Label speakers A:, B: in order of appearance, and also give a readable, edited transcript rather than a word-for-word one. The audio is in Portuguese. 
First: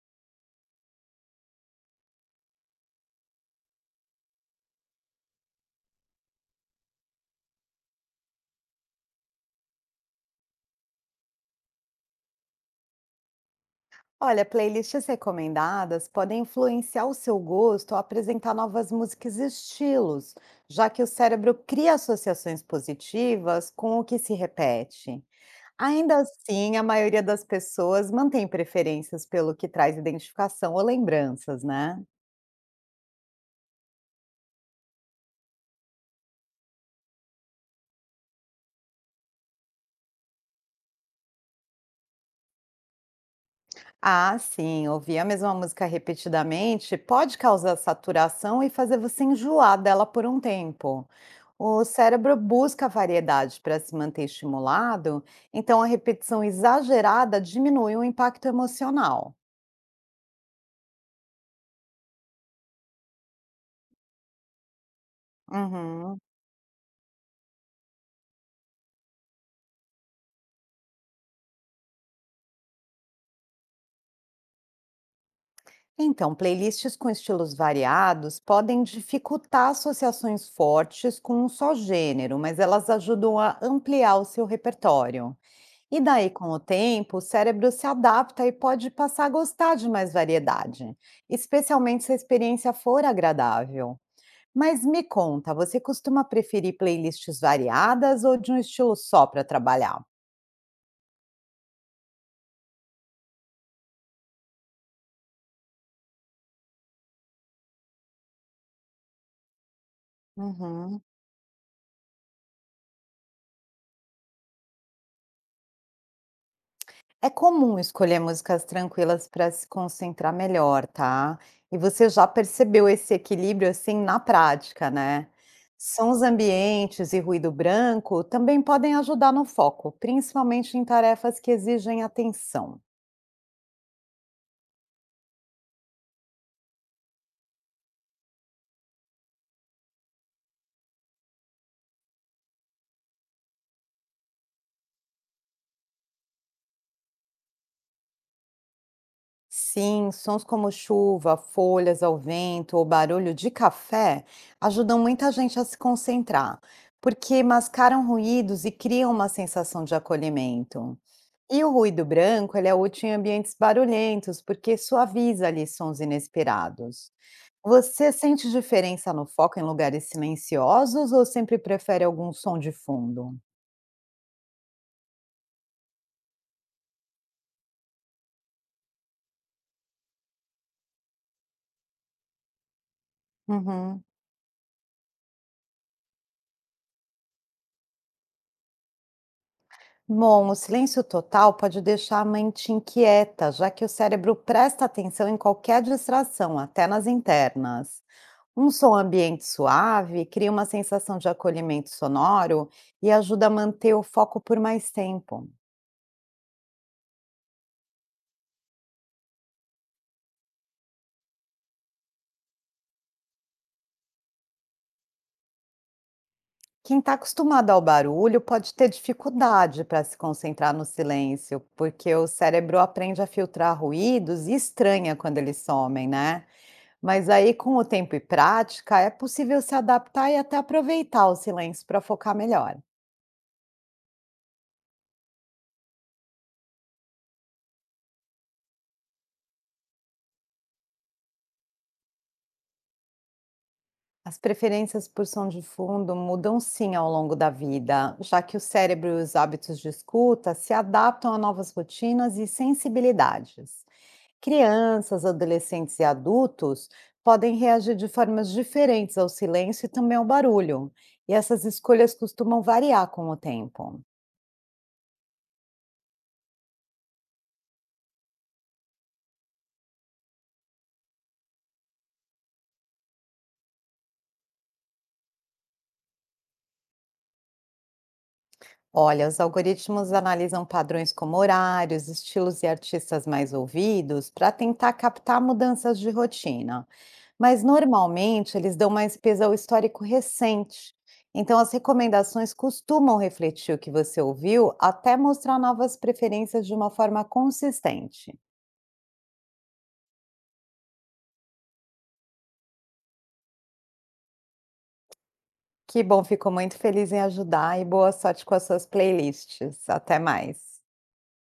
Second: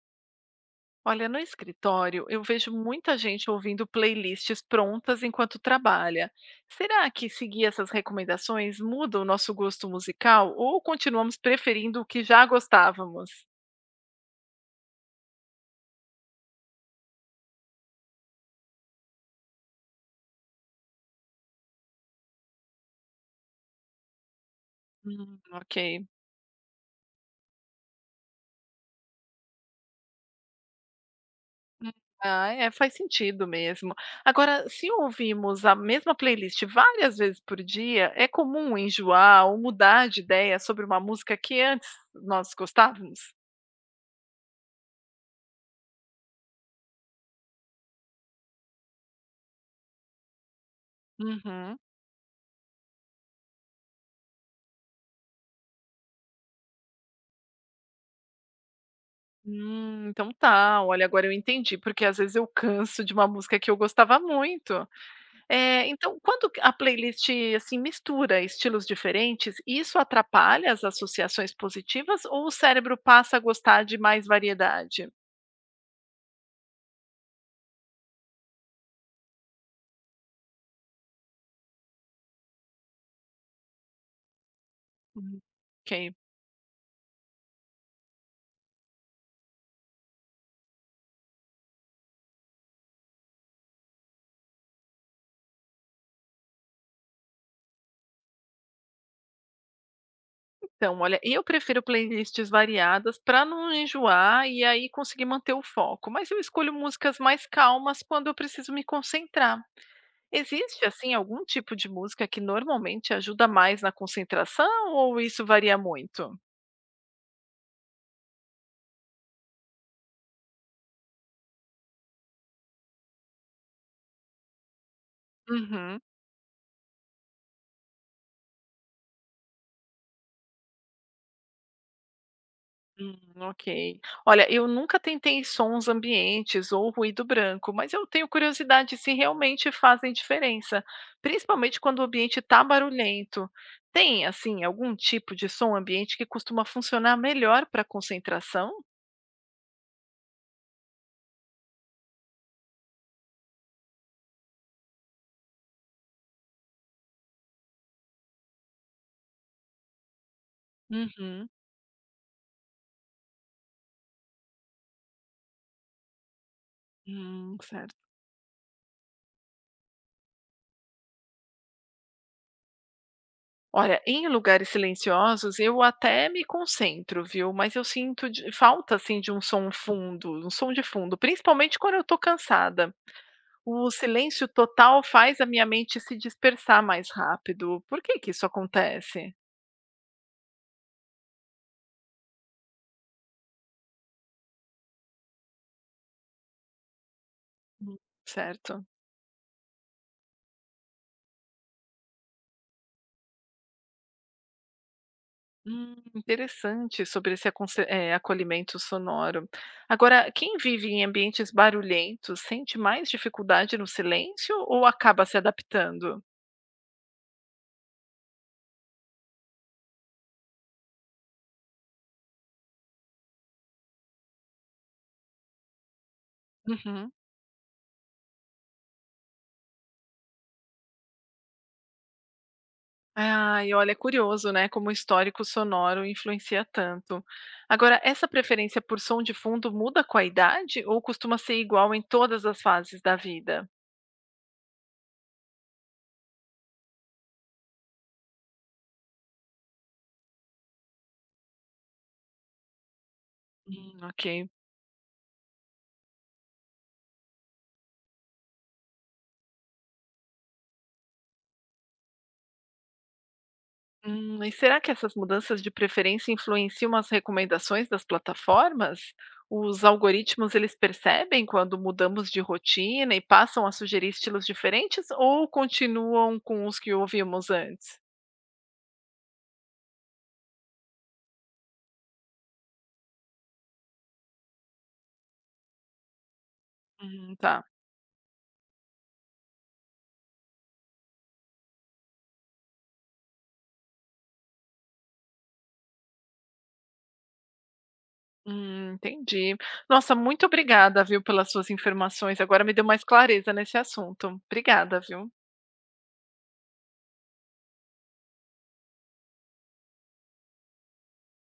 A: Olha, no escritório eu vejo muita gente ouvindo playlists prontas enquanto trabalha. Será que seguir essas recomendações muda o nosso gosto musical ou continuamos preferindo o que já gostávamos?
B: Olha, playlists recomendadas podem influenciar o seu gosto ao apresentar novas músicas e estilos, já que o cérebro cria associações positivas com o que se repete.
A: Ok.
B: Ainda assim, a maioria das pessoas mantém preferências pelo que traz identificação ou lembranças,
A: Hum,
B: né?
A: Ah, é, faz sentido mesmo. Agora, se ouvimos a mesma playlist várias vezes por dia, é comum enjoar ou mudar de ideia sobre uma música que antes nós gostávamos?
B: Ah, sim, ouvir a mesma música repetidamente pode causar saturação e fazer você enjoar dela por um tempo.
A: Uhum.
B: O cérebro busca variedade para se manter estimulado, então a repetição exagerada diminui o impacto emocional.
A: Então tá. Olha, agora eu entendi, porque às vezes eu canso de uma música que eu gostava muito. Então,
B: Uhum.
A: quando a playlist, assim, mistura estilos diferentes, isso atrapalha as associações positivas ou o cérebro passa a gostar de mais variedade?
B: Então, playlists com estilos variados podem dificultar associações fortes com um só gênero, mas elas ajudam a ampliar o seu repertório.
A: Hum,
B: E
A: Ok.
B: daí, com o tempo, o cérebro se adapta e pode passar a gostar de mais variedade, especialmente se a experiência for agradável. Mas me conta, você costuma preferir playlists variadas ou de um estilo só para trabalhar?
A: Então, olha, eu prefiro playlists variadas para não enjoar e aí conseguir manter o foco, mas eu escolho músicas mais calmas quando eu preciso me concentrar. Existe,
B: Uhum.
A: assim, algum tipo de música que normalmente ajuda mais na concentração ou isso varia muito?
B: É comum escolher músicas tranquilas para se concentrar melhor, tá? E você já percebeu esse equilíbrio assim na prática, né?
A: Uhum.
B: Sons ambientes e ruído branco também podem ajudar no foco, principalmente em tarefas que exigem atenção.
A: Ok. Olha, eu nunca tentei sons ambientes ou ruído branco, mas eu tenho curiosidade se realmente fazem diferença, principalmente quando o ambiente está barulhento. Tem, assim, algum tipo de som ambiente que costuma funcionar melhor para concentração?
B: Sim, sons como chuva, folhas ao vento ou barulho de café ajudam muita gente a se concentrar, porque mascaram ruídos e criam uma sensação de acolhimento.
A: Uhum.
B: E o ruído branco, ele é útil em ambientes barulhentos, porque suaviza ali sons inesperados.
A: Certo.
B: Você sente diferença no foco em lugares silenciosos ou sempre prefere algum som de fundo?
A: Olha, em lugares silenciosos eu até me concentro, viu, mas eu sinto de falta, assim, de um som fundo, um som de fundo, principalmente quando eu estou cansada. O
B: Uhum.
A: silêncio total faz a minha mente se dispersar mais rápido. Por que que isso acontece?
B: Bom, o silêncio total pode deixar a mente inquieta, já que o cérebro presta atenção em qualquer distração, até nas
A: Hum,
B: internas. Um
A: certo.
B: som ambiente suave cria uma sensação de acolhimento sonoro e ajuda a manter o foco por mais tempo.
A: Interessante sobre esse acolhimento sonoro. Agora, quem vive em ambientes barulhentos sente mais dificuldade no silêncio ou acaba se adaptando?
B: Quem está acostumado ao barulho pode ter dificuldade para se concentrar no silêncio, porque o cérebro aprende a filtrar ruídos e estranha quando eles somem, né?
A: Uhum.
B: Mas aí, com o tempo e prática, é possível se adaptar e até aproveitar o silêncio para focar melhor.
A: Ah, e olha, é curioso, né, como o histórico sonoro influencia tanto. Agora, essa preferência por som de fundo muda com a idade ou costuma ser igual em todas as fases da vida?
B: As preferências por som de fundo mudam sim ao longo da vida, já que o cérebro e os hábitos de escuta se adaptam a novas rotinas e sensibilidades.
A: Ok.
B: Crianças, adolescentes e adultos podem reagir de formas diferentes ao silêncio e também ao barulho, e essas escolhas costumam variar com o tempo.
A: E será que essas mudanças de preferência influenciam as recomendações das plataformas? Os algoritmos, eles percebem quando mudamos de rotina e passam a sugerir estilos diferentes ou continuam com os que ouvimos antes?
B: Olha, os algoritmos analisam padrões como horários, estilos e artistas mais ouvidos para tentar captar mudanças de rotina,
A: Tá.
B: mas normalmente eles dão mais peso ao histórico recente. Então, as recomendações costumam refletir o que você ouviu até mostrar novas preferências de uma forma consistente.
A: Entendi. Nossa, muito obrigada, viu, pelas suas informações. Agora me deu mais clareza nesse assunto. Obrigada, viu?
B: Que bom, fico muito feliz em ajudar e boa sorte com as suas playlists. Até mais.